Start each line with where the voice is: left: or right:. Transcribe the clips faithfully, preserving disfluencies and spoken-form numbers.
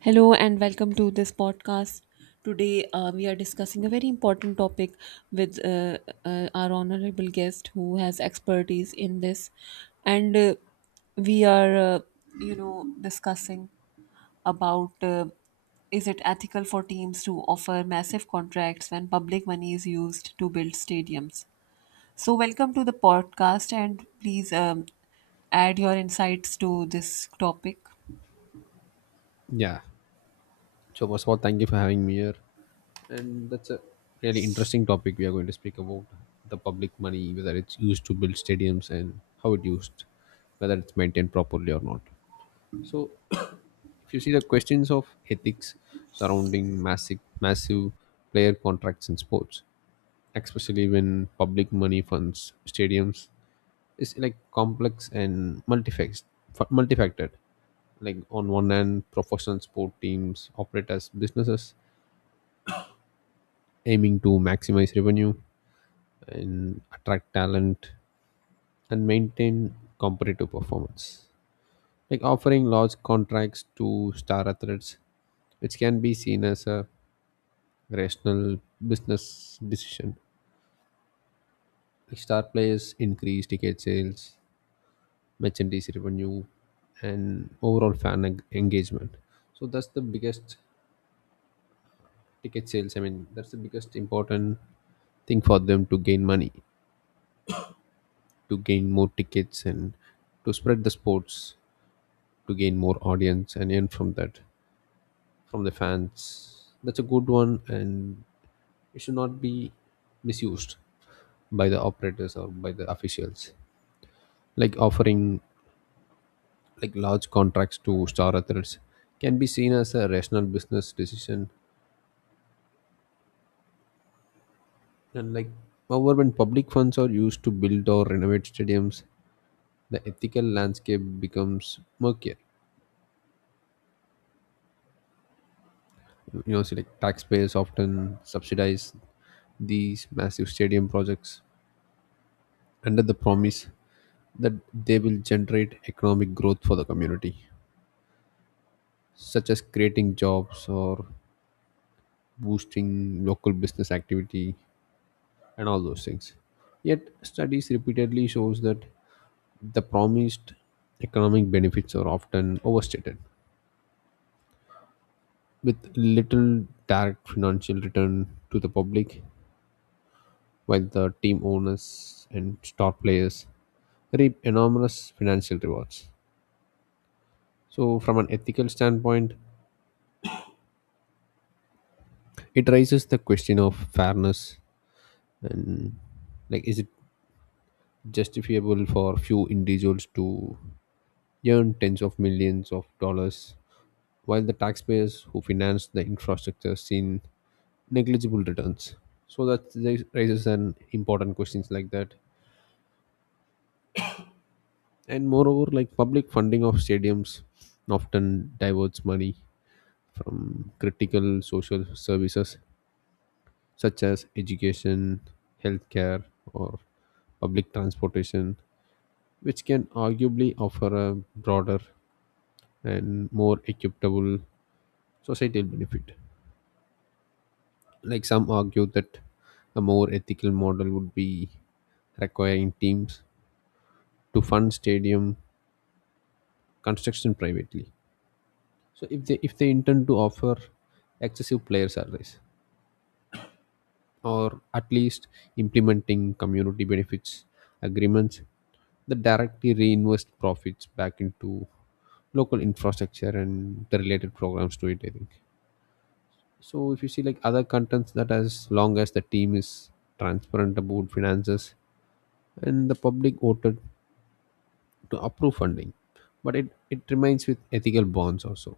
right: Hello and welcome to this podcast. Today uh, we are discussing a very important topic with uh, uh, our honorable guest who has expertise in this, and uh, we are, uh, you know, discussing about uh, is it ethical for teams to offer massive contracts when public money is used to build stadiums. So welcome to the podcast, and please um, add your insights to this topic.
left: Yeah. So first of all, thank you for having me here. And that's a really interesting topic. We are going to speak about the public money, whether it's used to build stadiums and how it used, whether it's maintained properly or not. So if you see the questions of ethics surrounding massive massive player contracts in sports, especially when public money funds stadiums, it's like complex and multifac- fa- multifaceted. Like on one hand, professional sport teams operate as businesses aiming to maximize revenue and attract talent and maintain competitive performance. Like offering large contracts to star athletes, which can be seen as a rational business decision. Like star players increase ticket sales, merchandise revenue, and overall fan eng- engagement. So that's the biggest ticket sales. I mean, that's the biggest important thing for them to gain money, to gain more tickets, and to spread the sports, to gain more audience, and earn from that, from the fans. That's a good one, and it should not be misused by the operators or by the officials. Like offering like large contracts to star athletes can be seen as a rational business decision. And like, however, when public funds are used to build or renovate stadiums, the ethical landscape becomes murkier. You know, see, like taxpayers often subsidize these massive stadium projects under the promise that they will generate economic growth for the community, such as creating jobs or boosting local business activity and all those things. Yet, studies repeatedly shows that the promised economic benefits are often overstated, with little direct financial return to the public, while the team owners and star players reap enormous financial rewards. So, from an ethical standpoint, it raises the question of fairness, and like, is it justifiable for few individuals to earn tens of millions of dollars while the taxpayers who finance the infrastructure seen negligible returns? So that raises an important questions like that, and moreover, like public funding of stadiums often diverts money from critical social services such as education, healthcare, or public transportation, which can arguably offer a broader and more equitable societal benefit. Like some argue that a more ethical model would be requiring teams to fund stadium construction privately. So if they if they intend to offer excessive player salaries, or at least implementing community benefits agreements that directly reinvest profits back into local infrastructure and the related programs to it, I think. So if you see like other contents, that as long as the team is transparent about finances and the public voted to approve funding. But it, it remains with ethical bonds also.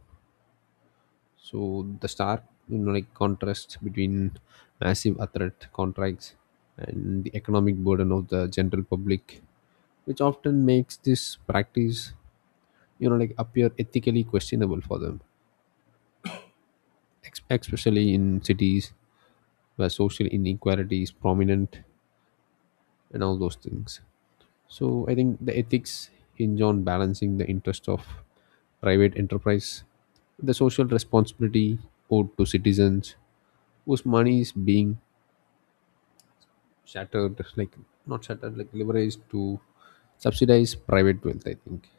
left: So the stark, you know, like contrast between massive athlete contracts and the economic burden of the general public, which often makes this practice, you know, like appear ethically questionable for them, ex- especially in cities where social inequality is prominent and all those things. So I think the ethics hinge on balancing the interest of private enterprise, the social responsibility owed to citizens whose money is being shattered, like not shattered, like leveraged to subsidize private wealth, I think.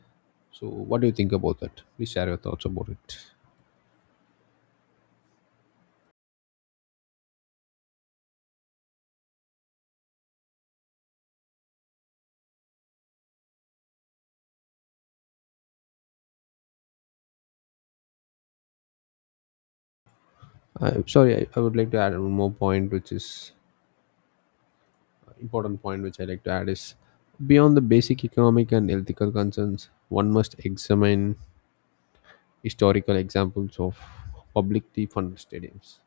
left: So what do you think about that? Please share your thoughts about it. I, sorry I, I would like to add one more point, which is important point, which I like to add, is beyond the basic economic and ethical concerns, one must examine historical examples of publicly funded stadiums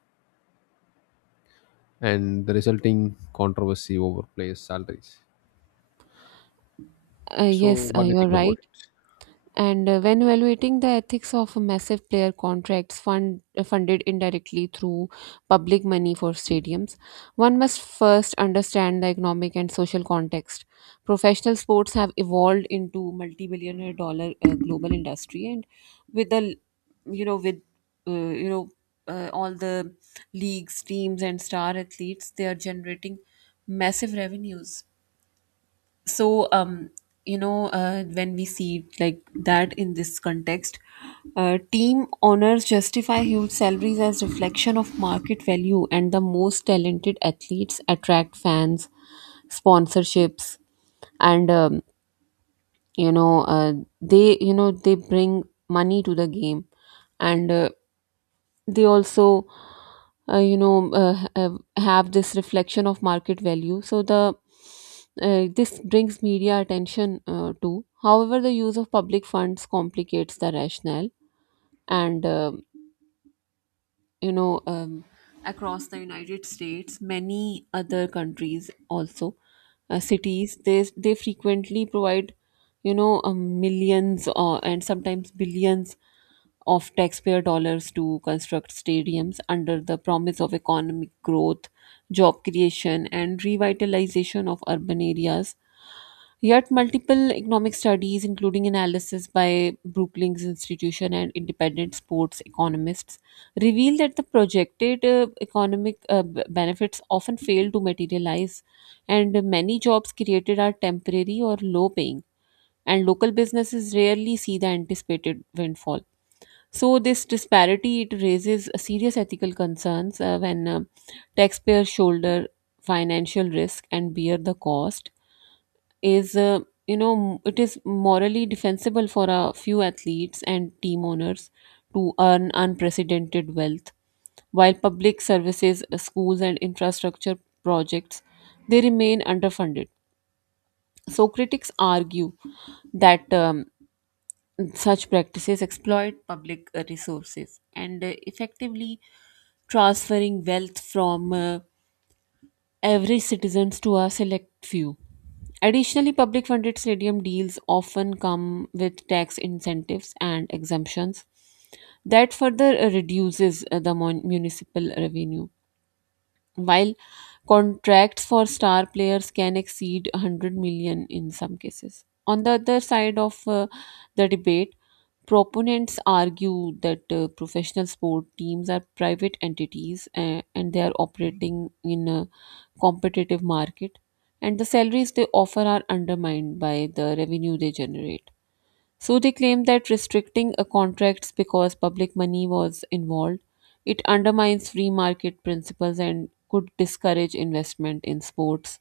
left: and the resulting controversy over players salaries.
right: Uh,
left: So
right: yes, uh,
left: what do you
right: you're
left: think about
right: right.
left: it?
right: And uh, when evaluating the ethics of massive player contracts fund, uh, funded indirectly through public money for stadiums, one must first understand the economic and social context. Professional sports have evolved into multi-billionaire dollar uh, global industry, and with the you know with uh, you know uh, all the leagues, teams, and star athletes, they are generating massive revenues. so um you know uh, when we see like that in this context, uh, team owners justify huge salaries as reflection of market value, and the most talented athletes attract fans, sponsorships, and um, you know uh, they you know they bring money to the game, and uh, they also uh, you know uh, h- uh, have this reflection of market value. So the uh, this brings media attention uh, too. However, the use of public funds complicates the rationale. And um you know um, Across the United States, many other countries also, uh, cities, they they frequently provide, you know um, millions or and sometimes billions of taxpayer dollars to construct stadiums under the promise of economic growth, job creation, and revitalization of urban areas. Yet, multiple economic studies, including analysis by Brookings Institution and independent sports economists, reveal that the projected uh, economic uh, b- benefits often fail to materialize, and many jobs created are temporary or low paying, and local businesses rarely see the anticipated windfall. So this disparity, it raises serious ethical concerns uh, when uh, taxpayers shoulder financial risk and bear the cost. Is uh, you know m- it is morally defensible for a few athletes and team owners to earn unprecedented wealth, while public services, uh, schools, and infrastructure projects, they remain underfunded? So critics argue that. Um, Such practices exploit public uh, resources and uh, effectively transferring wealth from uh, average citizens to a select few. Additionally, public funded stadium deals often come with tax incentives and exemptions that further uh, reduces uh, the mon- municipal revenue, while contracts for star players can exceed 100 million in some cases. On the other side of uh, the debate, proponents argue that uh, professional sport teams are private entities uh, and they are operating in a competitive market, and the salaries they offer are undermined by the revenue they generate. So they claim that restricting a contracts because public money was involved, it undermines free market principles and could discourage investment in sports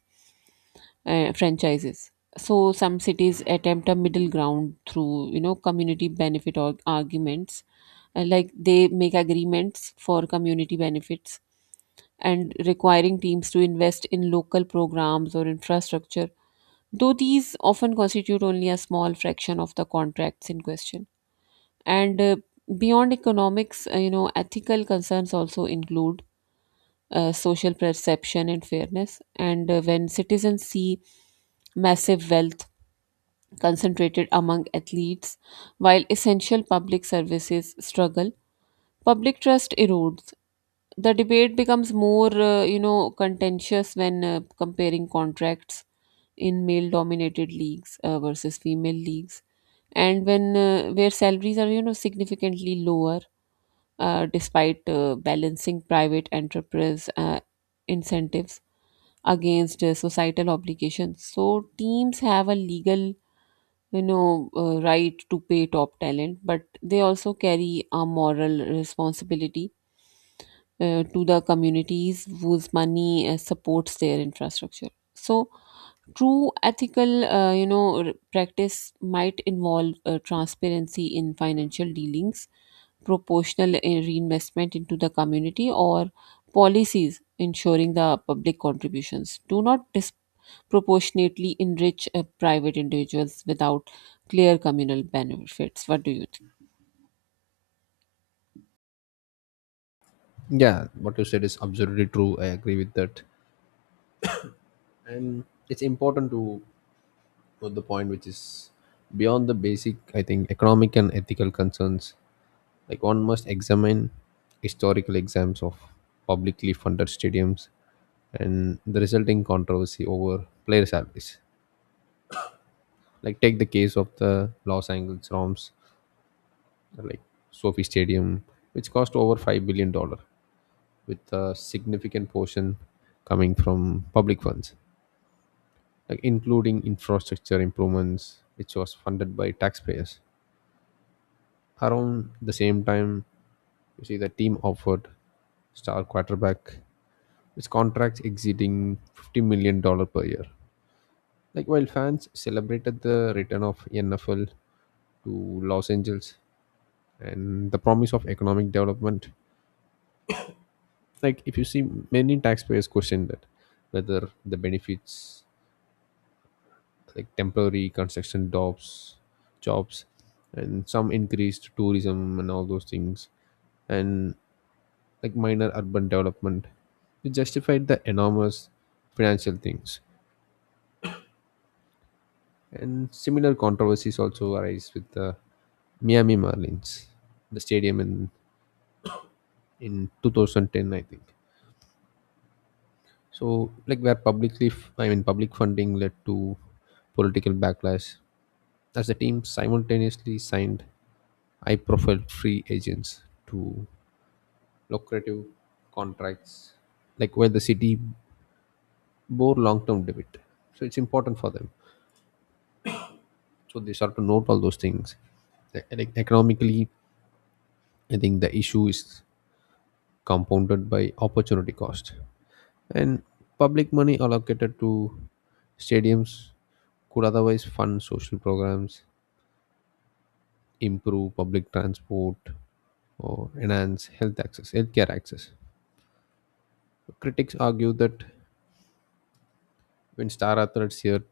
right: uh, franchises. So some cities attempt a middle ground through you know community benefit or arguments. Uh, like they make agreements for community benefits and requiring teams to invest in local programs or infrastructure, though these often constitute only a small fraction of the contracts in question. And uh, beyond economics, uh, you know ethical concerns also include uh, social perception and fairness. And uh, when citizens see massive wealth concentrated among athletes while essential public services struggle, public trust erodes. The debate becomes more uh, you know contentious when uh, comparing contracts in male dominated leagues uh, versus female leagues, and when uh, where salaries are you know significantly lower, uh, despite uh, balancing private enterprise uh, incentives against uh, societal obligations. So teams have a legal, you know, uh, right to pay top talent, but they also carry a moral responsibility uh, to the communities whose money uh, supports their infrastructure. So true ethical, uh, you know, r- practice might involve uh, transparency in financial dealings, proportional uh, reinvestment into the community, or policies ensuring the public contributions do not disproportionately enrich uh, private individuals without clear communal benefits. What do you think?
left: Yeah, what you said is absolutely true. I agree with that. And it's important to note the point, which is beyond the basic, I think, economic and ethical concerns. Like one must examine historical exams of publicly funded stadiums and the resulting controversy over player salaries. Like take the case of the Los Angeles Rams, like Sophie Stadium, which cost over five billion dollar, with a significant portion coming from public funds, like including infrastructure improvements, which was funded by taxpayers. Around the same time, you see the team offered star quarterback with contracts exceeding $50 million dollars per year. Like while fans celebrated the return of N F L to Los Angeles and the promise of economic development, like if you see, many taxpayers questioned that whether the benefits, like temporary construction jobs, jobs, and some increased tourism and all those things, and like minor urban development. It justified the enormous financial things. And similar controversies also arise with the Miami Marlins, the stadium in in two thousand ten, I think. So, like where publicly, f- I mean, public funding led to political backlash, as the team simultaneously signed I profile free agents to lucrative contracts, like where the city bore long term debt. So it's important for them. So they start to note all those things. E- e- Economically, I think the issue is compounded by opportunity cost. And public money allocated to stadiums could otherwise fund social programs, improve public transport, or enhance health access, healthcare access. Critics argue that when star athletes here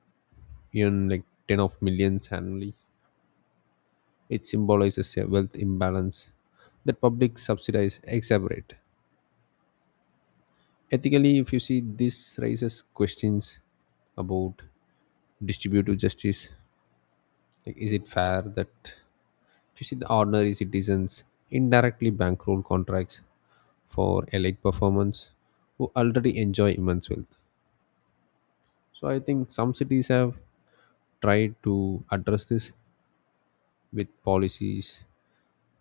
left: earn like ten of millions annually, it symbolizes a wealth imbalance that public subsidies exacerbate. Ethically, if you see, this raises questions about distributive justice. Like, is it fair that, if you see, the ordinary citizens indirectly bankroll contracts for elite performance who already enjoy immense wealth? So I think some cities have tried to address this with policies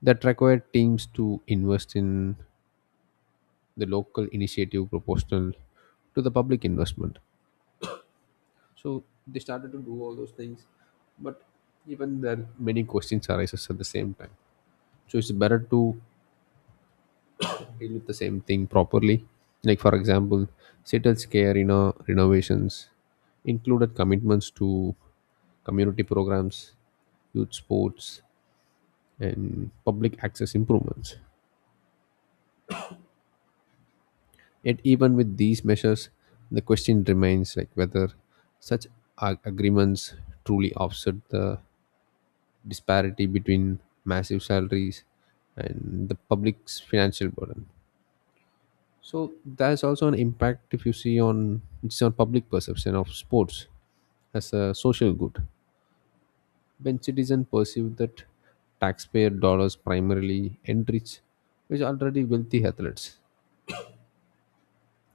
left: that require teams to invest in the local initiative proportional to the public investment. So they started to do all those things, but even there many questions arises at the same time. So it's better to deal with the same thing properly. Like for example, Seattle's care, you know, renovations included commitments to community programs, youth sports, and public access improvements. Yet, even with these measures, the question remains like whether such ag- agreements truly offset the disparity between massive salaries and the public's financial burden. So there's also an impact, if you see, on it's on public perception of sports as a social good. When citizens perceive that taxpayer dollars primarily enrich which already wealthy athletes,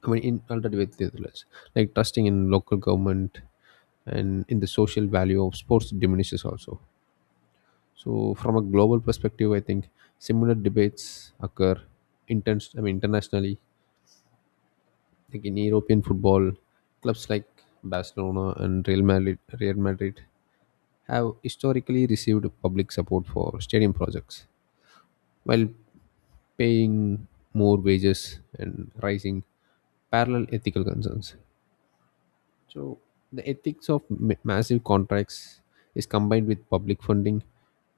left: I mean, in alternative with like trusting in local government and in the social value of sports diminishes also. So, from a global perspective, I think similar debates occur. Intense, I mean, internationally, like in European football, clubs like Barcelona and Real Madrid, Real Madrid have historically received public support for stadium projects, while paying more wages and rising parallel ethical concerns. So the ethics of ma- massive contracts is combined with public funding,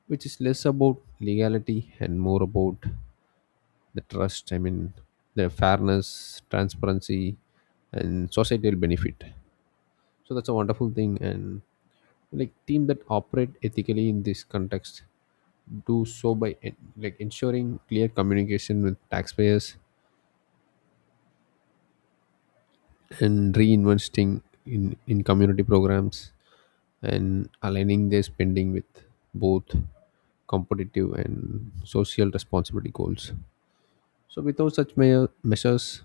left: which is less about legality and more about the trust. I mean, the fairness, transparency, and societal benefit. So that's a wonderful thing. And like team that operate ethically in this context do so by en- like ensuring clear communication with taxpayers and reinvesting in in community programs and aligning their spending with both competitive and social responsibility goals. So, without such mea- measures,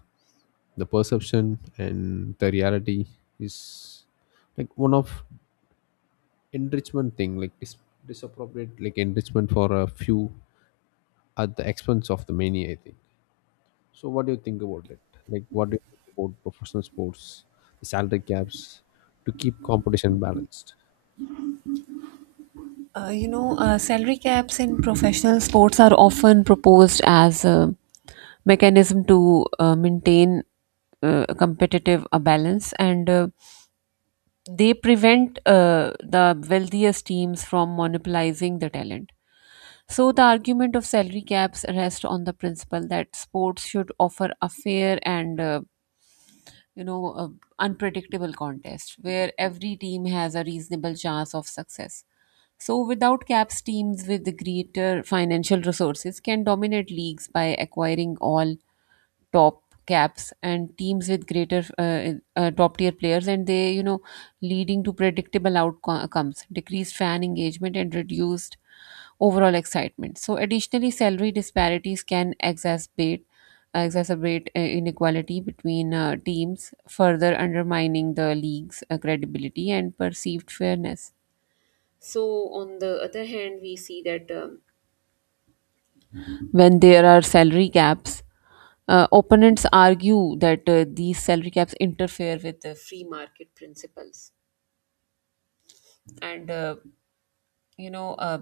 left: the perception and the reality is like one of enrichment thing, like dis- disappropriate, like enrichment for a few at the expense of the many, I think. So, what do you think about it? Like, what do you think about professional sports, the salary caps, to keep competition balanced?
right: Uh, you know, uh, salary caps in professional sports are often proposed as a mechanism to uh, maintain uh, a competitive uh, balance, and uh, they prevent uh, the wealthiest teams from monopolizing the talent. So, the argument of salary caps rests on the principle that sports should offer a fair and uh, you know, uh, unpredictable contest where every team has a reasonable chance of success. So, without caps, teams with greater financial resources can dominate leagues by acquiring all top caps and teams with greater uh, uh, top tier players, and they, you know, leading to predictable outcomes, decreased fan engagement, and reduced overall excitement. So, additionally, salary disparities can exacerbate exacerbate uh, inequality between uh, teams, further undermining the league's uh, credibility and perceived fairness. So, on the other hand, we see that um, when there are salary caps. Uh, opponents argue that uh, these salary caps interfere with the free market principles, and uh, you know uh,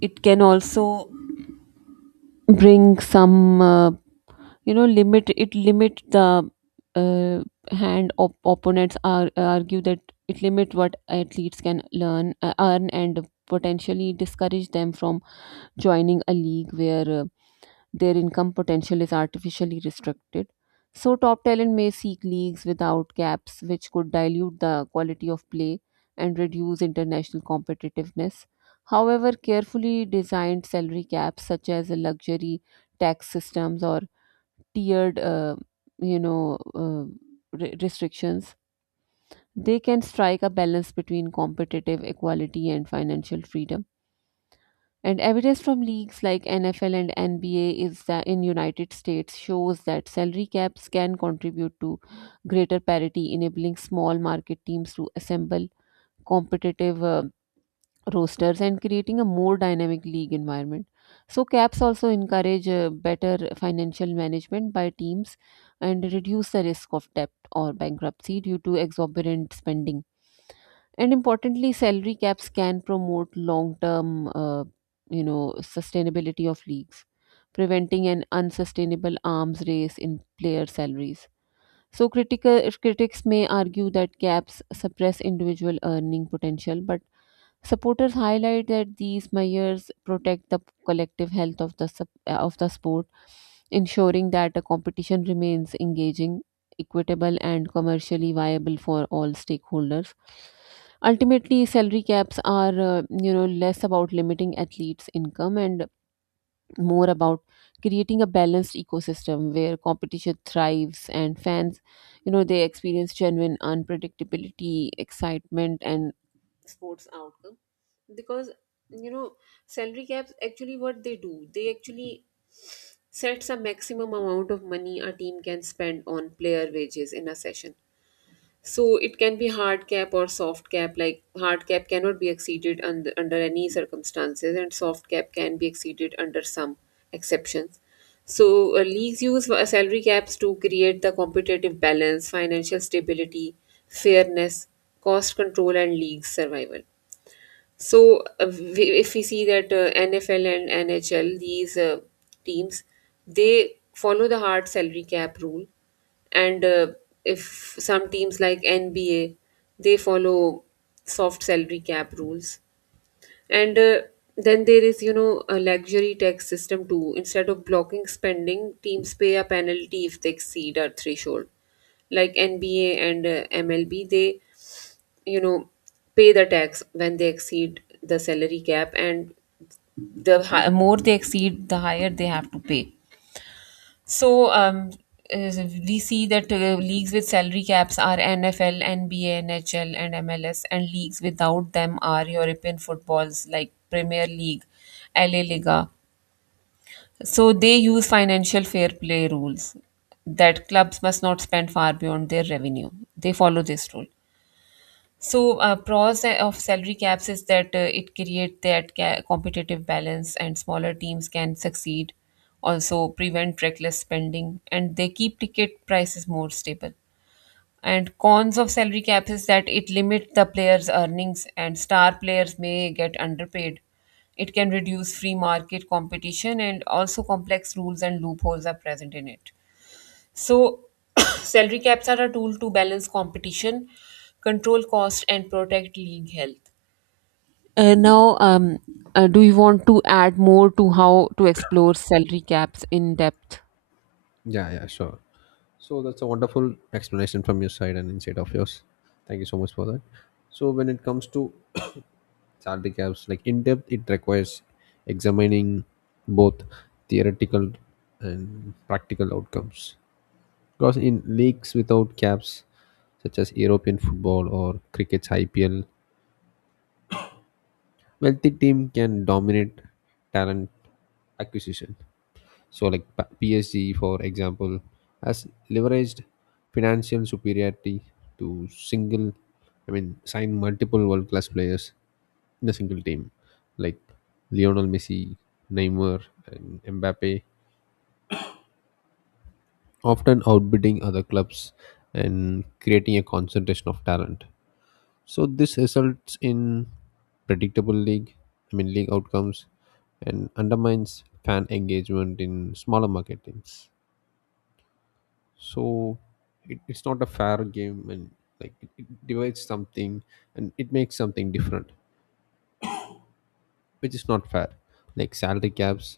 right: it can also bring some uh, you know limit. It limit the uh, hand op- opponents are argue that it limit what athletes can learn uh, earn and potentially discourage them from joining a league where uh, their income potential is artificially restricted. So, top talent may seek leagues without caps, which could dilute the quality of play and reduce international competitiveness. However, carefully designed salary caps, such as a luxury tax systems or tiered, uh, you know, uh, re- restrictions, they can strike a balance between competitive equality and financial freedom. And evidence from leagues like N F L and N B A is that in United States shows that salary caps can contribute to greater parity, enabling small market teams to assemble competitive uh, rosters and creating a more dynamic league environment. So caps also encourage uh, better financial management by teams and reduce the risk of debt or bankruptcy due to exorbitant spending. And importantly, salary caps can promote long term, uh, you know, sustainability of leagues, preventing an unsustainable arms race in player salaries. So critical critics may argue that caps suppress individual earning potential, but supporters highlight that these measures protect the collective health of the sup- uh, of the sport, ensuring that the competition remains engaging, equitable, and commercially viable for all stakeholders. Ultimately, salary caps are uh, you know less about limiting athletes' income and more about creating a balanced ecosystem where competition thrives and fans you know they experience genuine unpredictability, excitement, and sports outcome. Because you know salary caps actually, what they do, they actually sets a maximum amount of money a team can spend on player wages in a session. So it can be hard cap or soft cap. Like hard cap cannot be exceeded un- under any circumstances, and soft cap can be exceeded under some exceptions. So uh, leagues use uh, salary caps to create the competitive balance, financial stability, fairness, cost control, and league survival. So, uh, we- if we see that uh, N F L and N H L, these uh, teams, they follow the hard salary cap rule. And uh, if some teams like N B A, they follow soft salary cap rules. And uh, then there is, you know, a luxury tax system too. Instead of blocking spending, teams pay a penalty if they exceed a threshold like N B A and uh, M L B. They you know pay the tax when they exceed the salary cap, and the hi- more they exceed, the higher they have to pay. so um uh, we see that uh, leagues with salary caps are NFL, NBA, NHL, and MLS, and leagues without them are European footballs like Premier League, LA Liga. So they use financial fair play rules that clubs must not spend far beyond their revenue. They follow this rule. So, uh, pros of salary caps is that uh, it create that ca- competitive balance, and smaller teams can succeed. Also, prevent reckless spending, and they keep ticket prices more stable. And cons of salary caps is that it limit the players' earnings, and star players may get underpaid. It can reduce free market competition, and also complex rules and loopholes are present in it. So, salary caps are a tool to balance competition, control cost, and protect league health. Uh, now, um, uh, do you want to add more to how to explore salary caps in depth?
left: Yeah, yeah, sure. So that's a wonderful explanation from your side and insight of yours. Thank you so much for that. So when it comes to salary caps, like in depth, it requires examining both theoretical and practical outcomes. Because in leagues without caps, such as European football or cricket's I P L, wealthy team can dominate talent acquisition. So, like P- PSG, for example, has leveraged financial superiority to single, I mean, sign multiple world class players in a single team, like Lionel Messi, Neymar, and Mbappe, often outbidding other clubs and creating a concentration of talent. So, this results in predictable league, I mean, league outcomes, and undermines fan engagement in smaller market teams. So it, it's not a fair game, and like it, it divides something and it makes something different, which is not fair. Like salary caps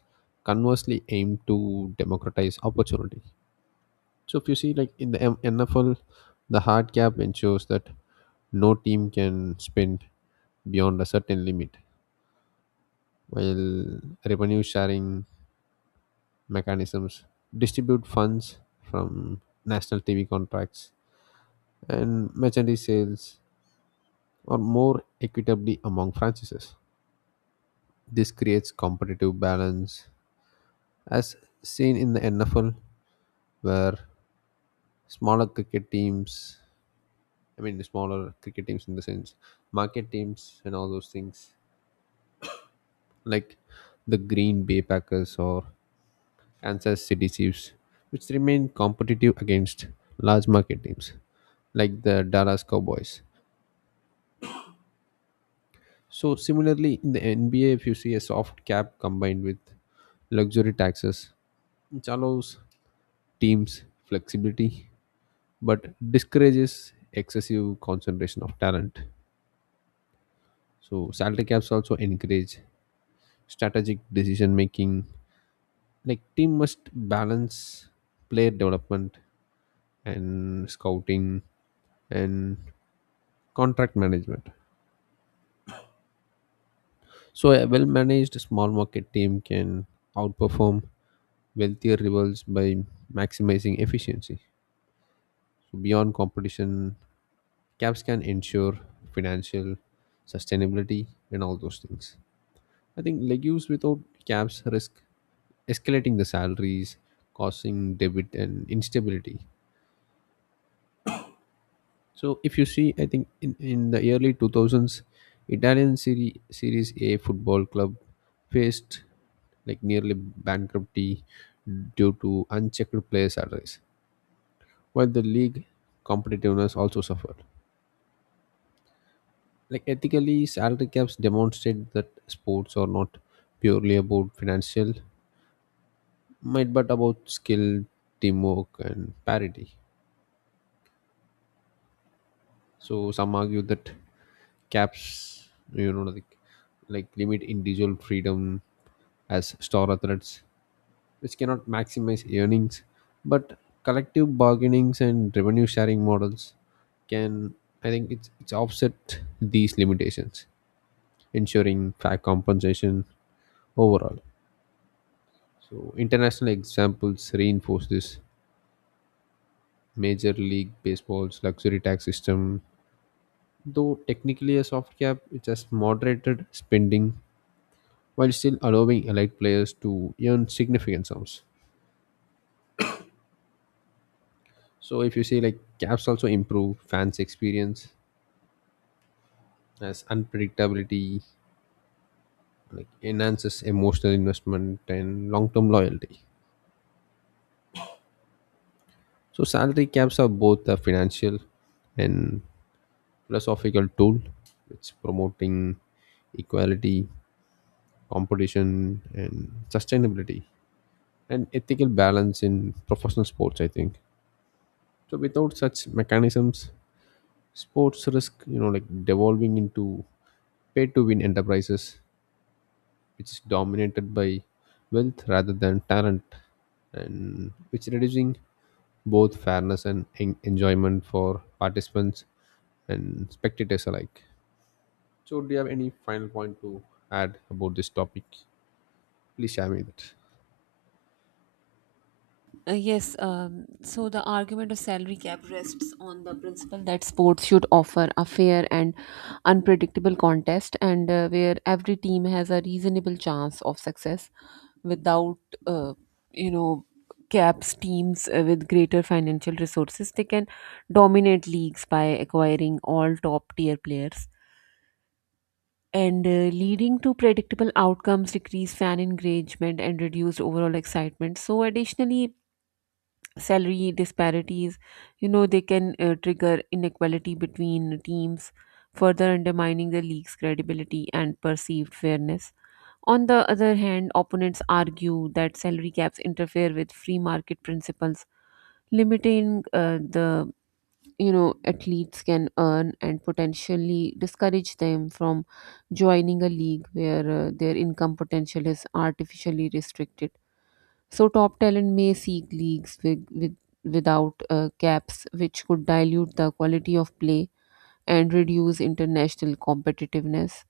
left: conversely aim to democratize opportunity. So if you see like in the M- N F L, the hard cap ensures that no team can spend beyond a certain limit, while revenue sharing mechanisms distribute funds from national T V contracts and merchandise sales or more equitably among franchises. This creates competitive balance, as seen in the N F L, where smaller cricket teams, I mean, smaller cricket teams in the sense, market teams and all those things, like the Green Bay Packers or Kansas City Chiefs, which remain competitive against large market teams like the Dallas Cowboys. So, similarly, in the N B A, if you see, a soft cap combined with luxury taxes, which allows teams flexibility but discourages excessive concentration of talent. So salary caps also encourage strategic decision making. Like team must balance player development and scouting and contract management. So a well managed small market team can outperform wealthier rivals by maximizing efficiency. So beyond competition, caps can ensure financial sustainability and all those things. I think legumes without caps risk escalating the salaries, causing debit and instability. So if you see, I think in, in the early two thousands, Italian Serie, Series A football club faced like nearly bankruptcy due to unchecked player salaries, while the league competitiveness also suffered. Like ethically, salary caps demonstrate that sports are not purely about financial, might, but about skill, teamwork, and parity. So some argue that caps, you know, like, like limit individual freedom as star athletes, which cannot maximize earnings, but collective bargainings and revenue sharing models can, I think, it's it's offset these limitations, ensuring fair compensation overall. So international examples reinforce this. Major League Baseball's luxury tax system, though technically a soft cap, it has moderated spending while still allowing elite players to earn significant sums. So if you see like caps also improve fans' experience, as unpredictability like enhances emotional investment and long-term loyalty. So salary caps are both a financial and philosophical tool. It's promoting equality, competition, and sustainability, and ethical balance in professional sports, I think. So without such mechanisms, sports risk, you know, like devolving into pay to win enterprises, which is dominated by wealth rather than talent, and which reducing both fairness and en- enjoyment for participants and spectators alike. So do you have any final point to add about this topic? Please share me that.
right: Uh, yes, um, so the argument of salary cap rests on the principle that sports should offer a fair and unpredictable contest, and uh, where every team has a reasonable chance of success without, uh, you know, caps, teams uh, with greater financial resources. They can dominate leagues by acquiring all top tier players. And uh, Leading to predictable outcomes, decreased fan engagement, and reduced overall excitement. So, additionally, salary disparities, you know they can uh, trigger inequality between teams, further undermining the league's credibility and perceived fairness. On the other hand, opponents argue that salary caps interfere with free market principles, limiting uh, the you know athletes can earn and potentially discourage them from joining a league where uh, their income potential is artificially restricted. So top talent may seek leagues with, with without uh, caps, which could dilute the quality of play and reduce international competitiveness.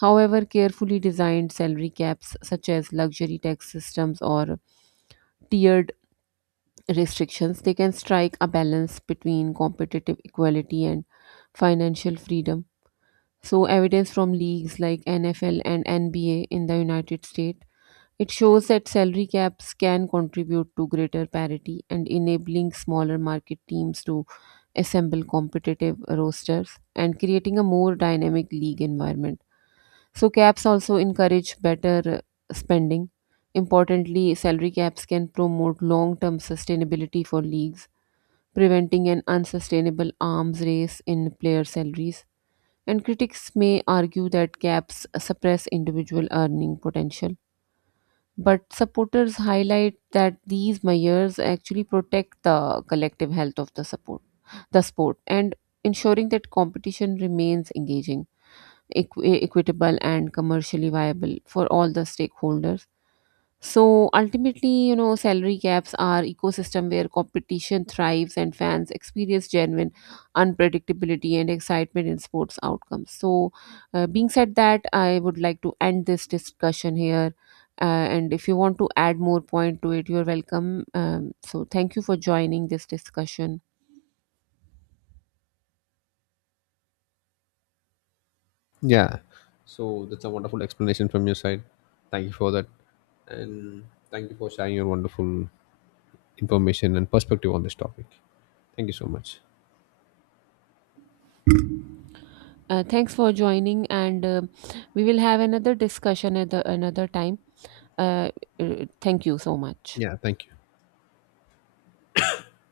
right: However, carefully designed salary caps, such as luxury tax systems or tiered restrictions, they can strike a balance between competitive equality and financial freedom. So, evidence from leagues like N F L and N B A in the United States, it shows that salary caps can contribute to greater parity and enabling smaller market teams to assemble competitive rosters and creating a more dynamic league environment. So, caps also encourage better uh, spending. Importantly, salary caps can promote long term sustainability for leagues, preventing an unsustainable arms race in player salaries. And critics may argue that caps suppress individual earning potential, but supporters highlight that these measures actually protect the collective health of the support, the sport, and ensuring that competition remains engaging, equ- equitable, and commercially viable for all the stakeholders. So ultimately, you know, salary caps are ecosystem where competition thrives and fans experience genuine unpredictability and excitement in sports outcomes. So, uh, being said that, I would like to end this discussion here. Uh, and if you want to add more point to it, you're welcome. Um, so thank you for joining this discussion.
left: Yeah. So that's a wonderful explanation from your side. Thank you for that. And thank you for sharing your wonderful information and perspective on this topic. Thank you so much.
right: Uh, thanks for joining, and uh, we will have another discussion at the, another time. Uh, uh, Thank you so much.
left: Yeah, thank you.